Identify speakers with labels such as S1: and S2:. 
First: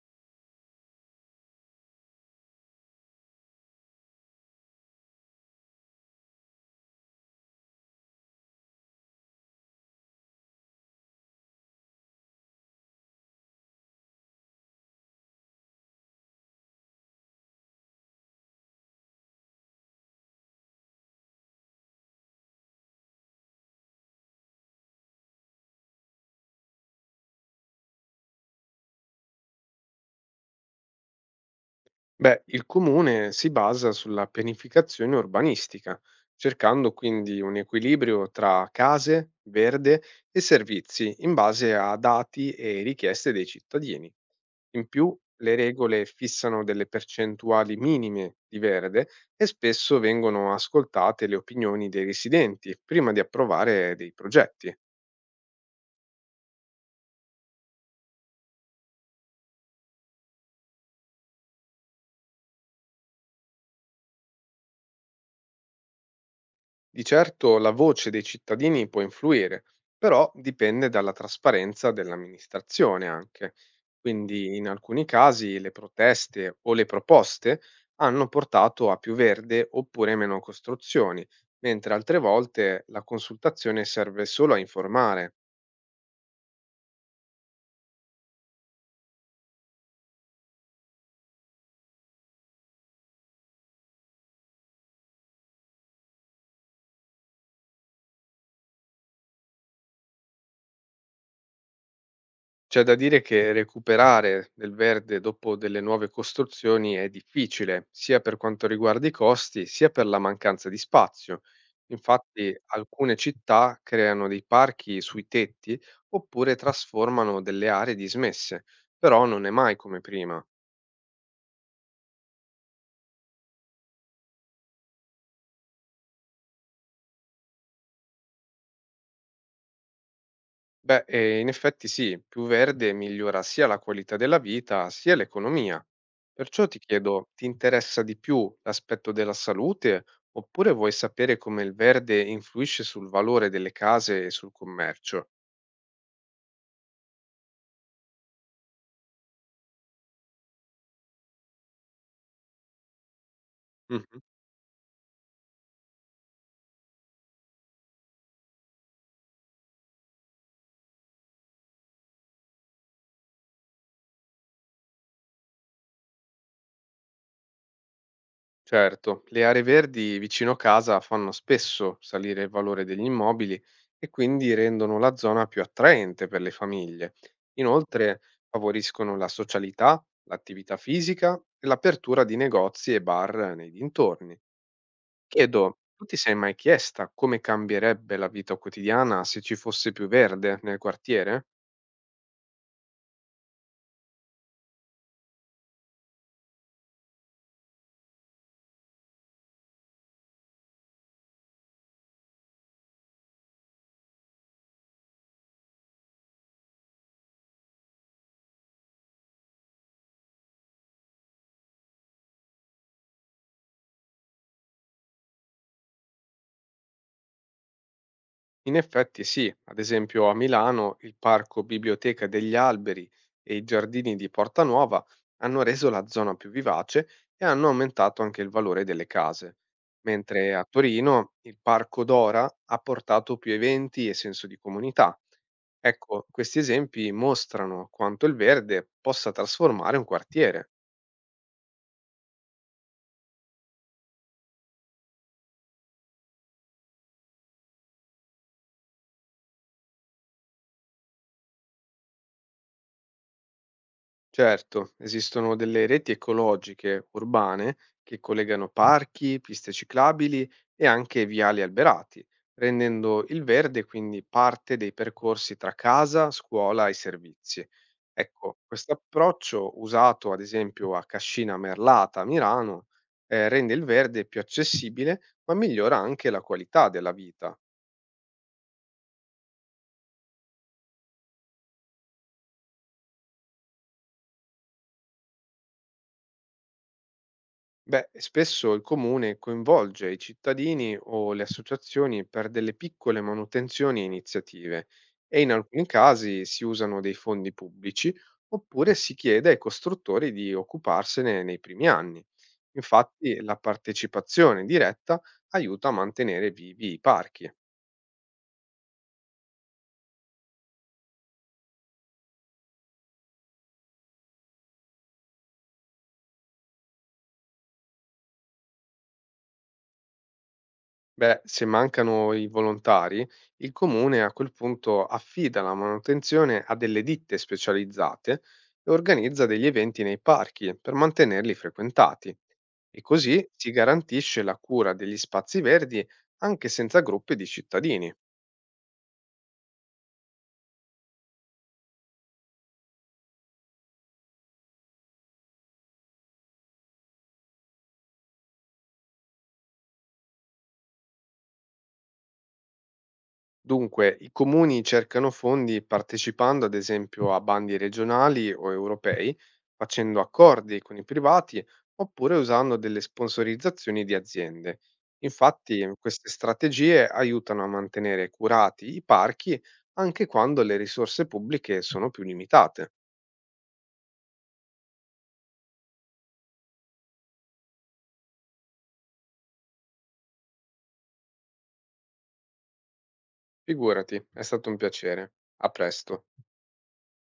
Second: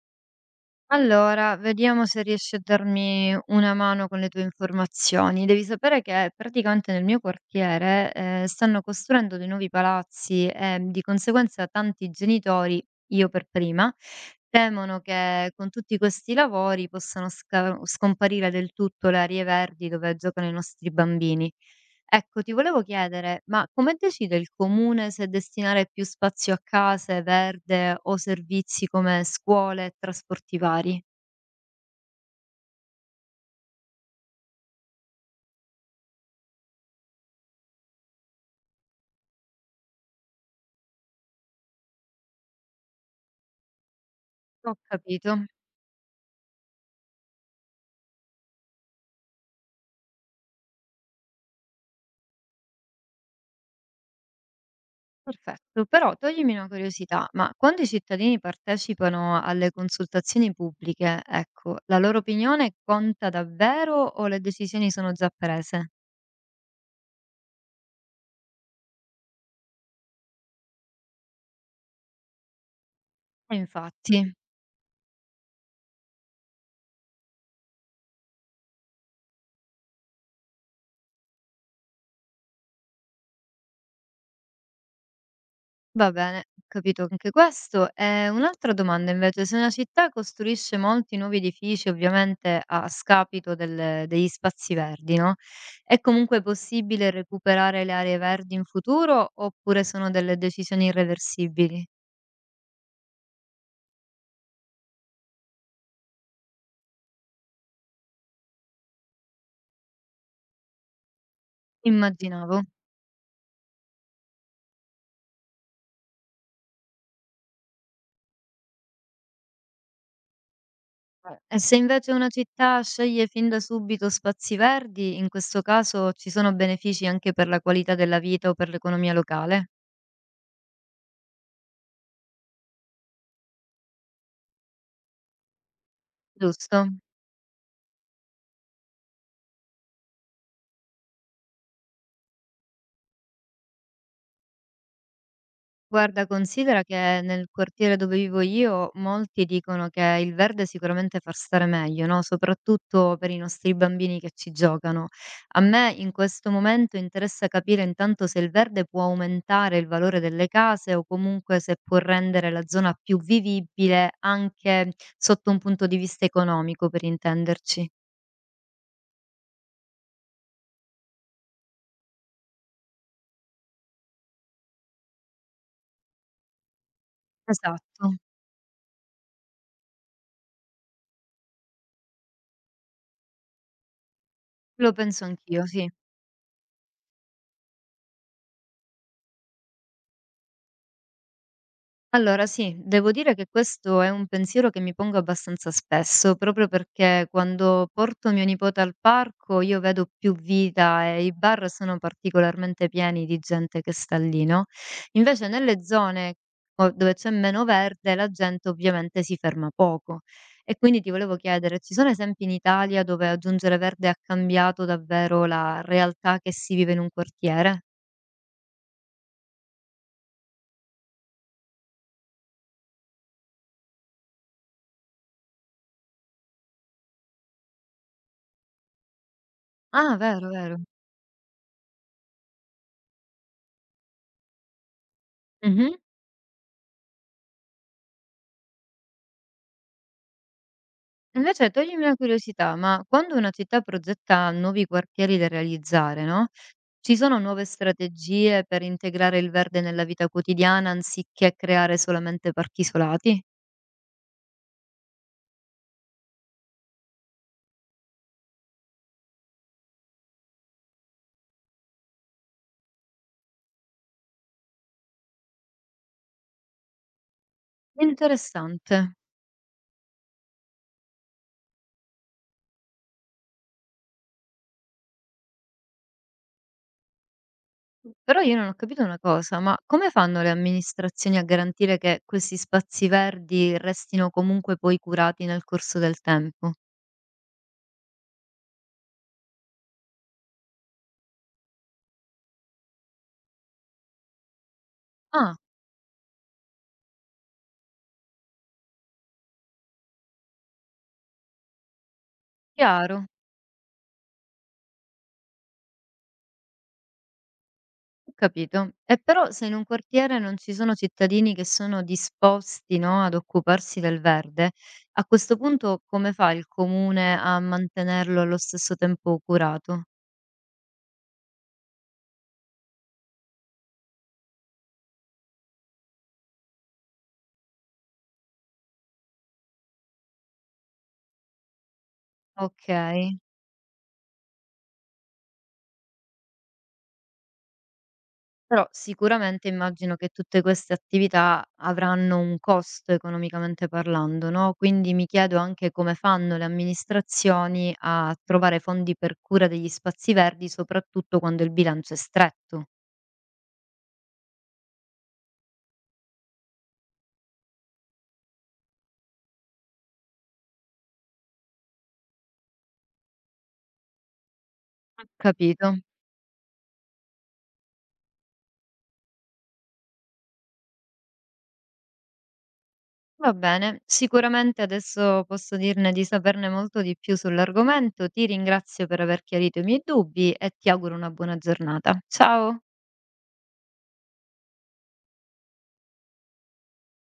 S1: Allora, vediamo se riesci a darmi una mano con le tue informazioni. Devi sapere che praticamente nel mio quartiere, stanno costruendo dei nuovi palazzi e di conseguenza tanti genitori, io per prima, temono che con tutti questi lavori possano scomparire del tutto le aree verdi dove giocano i nostri bambini. Ecco, ti volevo chiedere, ma come decide il comune se destinare più spazio a case, verde o servizi come scuole e trasporti vari?
S2: Beh, il comune si basa sulla pianificazione urbanistica, cercando quindi un equilibrio tra case, verde e servizi in base a dati e richieste dei cittadini.
S1: Ho
S2: In più,
S1: capito.
S2: le regole fissano delle percentuali minime di verde e spesso vengono ascoltate le opinioni dei residenti prima di approvare dei progetti.
S1: Perfetto, però toglimi una curiosità, ma quando i cittadini partecipano alle consultazioni pubbliche, ecco, la loro opinione conta davvero o le decisioni sono già prese?
S2: Di certo la voce dei cittadini può influire, però dipende dalla trasparenza dell'amministrazione anche.
S1: Infatti.
S2: Quindi in alcuni casi le proteste o le proposte hanno portato a più verde oppure meno costruzioni, mentre altre volte la consultazione serve solo a informare.
S1: Va bene, ho capito anche questo. E un'altra domanda invece, se una città costruisce molti nuovi edifici, ovviamente a scapito degli spazi verdi, no? È comunque possibile recuperare le aree verdi in futuro oppure sono delle decisioni irreversibili?
S2: C'è da dire che recuperare del verde dopo delle nuove costruzioni è difficile, sia per quanto riguarda i costi, sia per la mancanza di spazio. Infatti,
S1: Immaginavo.
S2: alcune città creano dei parchi sui tetti oppure trasformano delle aree dismesse, però non è mai come prima.
S1: E se invece una città sceglie fin da subito spazi verdi, in questo caso ci sono benefici anche per la qualità della vita o per l'economia locale,
S2: Beh, in effetti sì, più verde migliora sia la qualità della vita sia l'economia. Perciò ti
S1: giusto?
S2: chiedo, ti interessa di più l'aspetto della salute oppure vuoi sapere come il verde influisce sul valore delle case e sul commercio?
S1: Guarda, considera che nel quartiere dove vivo io molti dicono che il verde sicuramente fa stare meglio, no? Soprattutto per i nostri bambini che ci giocano. A me in questo momento interessa capire intanto se il verde può aumentare il valore delle case o comunque se può rendere la zona più vivibile anche sotto un punto di vista economico, per intenderci.
S2: Certo, le aree verdi vicino casa fanno spesso salire il valore degli immobili e quindi rendono la zona più attraente per le famiglie.
S1: Esatto,
S2: Inoltre favoriscono la socialità, l'attività fisica e l'apertura di negozi e bar nei dintorni.
S1: lo penso anch'io,
S2: Chiedo,
S1: sì.
S2: tu ti sei mai chiesta come cambierebbe la vita quotidiana se ci fosse più verde nel quartiere?
S1: Allora sì, devo dire che questo è un pensiero che mi pongo abbastanza spesso, proprio perché quando porto mio nipote al parco io vedo più vita e i bar sono particolarmente pieni di gente che sta lì, no? Invece nelle zone dove c'è meno verde la gente ovviamente si ferma poco. E quindi ti volevo chiedere, ci sono esempi in Italia dove aggiungere verde ha cambiato davvero la realtà che si vive in un quartiere?
S2: In effetti sì, ad esempio a Milano il parco Biblioteca degli Alberi e i giardini di Porta Nuova hanno reso la zona più vivace e hanno aumentato anche il valore delle case,
S1: Ah, vero,
S2: mentre a
S1: vero.
S2: Torino il parco Dora ha portato più eventi e senso di comunità. Ecco, questi esempi mostrano quanto il verde possa trasformare un quartiere.
S1: Invece toglimi una curiosità, ma quando una città progetta nuovi quartieri da realizzare, no? Ci sono nuove strategie per integrare il verde nella vita quotidiana anziché creare solamente parchi isolati?
S2: Certo, esistono delle reti ecologiche urbane che collegano parchi, piste ciclabili e anche viali alberati, rendendo il verde quindi parte dei percorsi tra casa, scuola e servizi. Ecco, questo
S1: Interessante.
S2: approccio usato ad esempio a Cascina Merlata a Milano rende il verde più accessibile, ma migliora anche la qualità della vita.
S1: Però io non ho capito una cosa, ma come fanno le amministrazioni a garantire che questi spazi verdi restino comunque poi curati nel corso del tempo?
S2: Beh, spesso il comune coinvolge i cittadini o le associazioni per delle piccole manutenzioni e iniziative e in
S1: Ah,
S2: alcuni casi si usano dei fondi pubblici oppure si chiede ai costruttori di occuparsene nei primi anni.
S1: chiaro.
S2: Infatti la partecipazione diretta aiuta a mantenere vivi i parchi.
S1: Ho capito. E però se in un quartiere non ci sono cittadini che sono disposti, no, ad occuparsi del verde, a questo punto come fa il comune a mantenerlo allo stesso tempo curato?
S2: Beh, se mancano i volontari, il comune a quel punto affida la manutenzione a delle ditte specializzate e organizza degli eventi nei parchi per mantenerli frequentati. E
S1: Okay.
S2: così si garantisce la cura degli spazi verdi anche senza gruppi di cittadini.
S1: Però sicuramente immagino che tutte queste attività avranno un costo economicamente parlando, no, quindi mi chiedo anche come fanno le amministrazioni a trovare fondi per cura degli spazi verdi, soprattutto quando il bilancio è stretto.
S2: Dunque, i comuni cercano fondi partecipando ad esempio a bandi regionali o europei, facendo accordi con i privati oppure usando delle sponsorizzazioni di aziende.
S1: Ho
S2: Infatti,
S1: capito.
S2: queste strategie aiutano a mantenere curati i parchi anche quando le risorse pubbliche sono più limitate.
S1: Va bene, sicuramente adesso posso dirne di saperne molto di più sull'argomento. Ti ringrazio per aver chiarito i miei dubbi e ti auguro una buona giornata. Ciao!
S2: Figurati, è stato un piacere. A presto.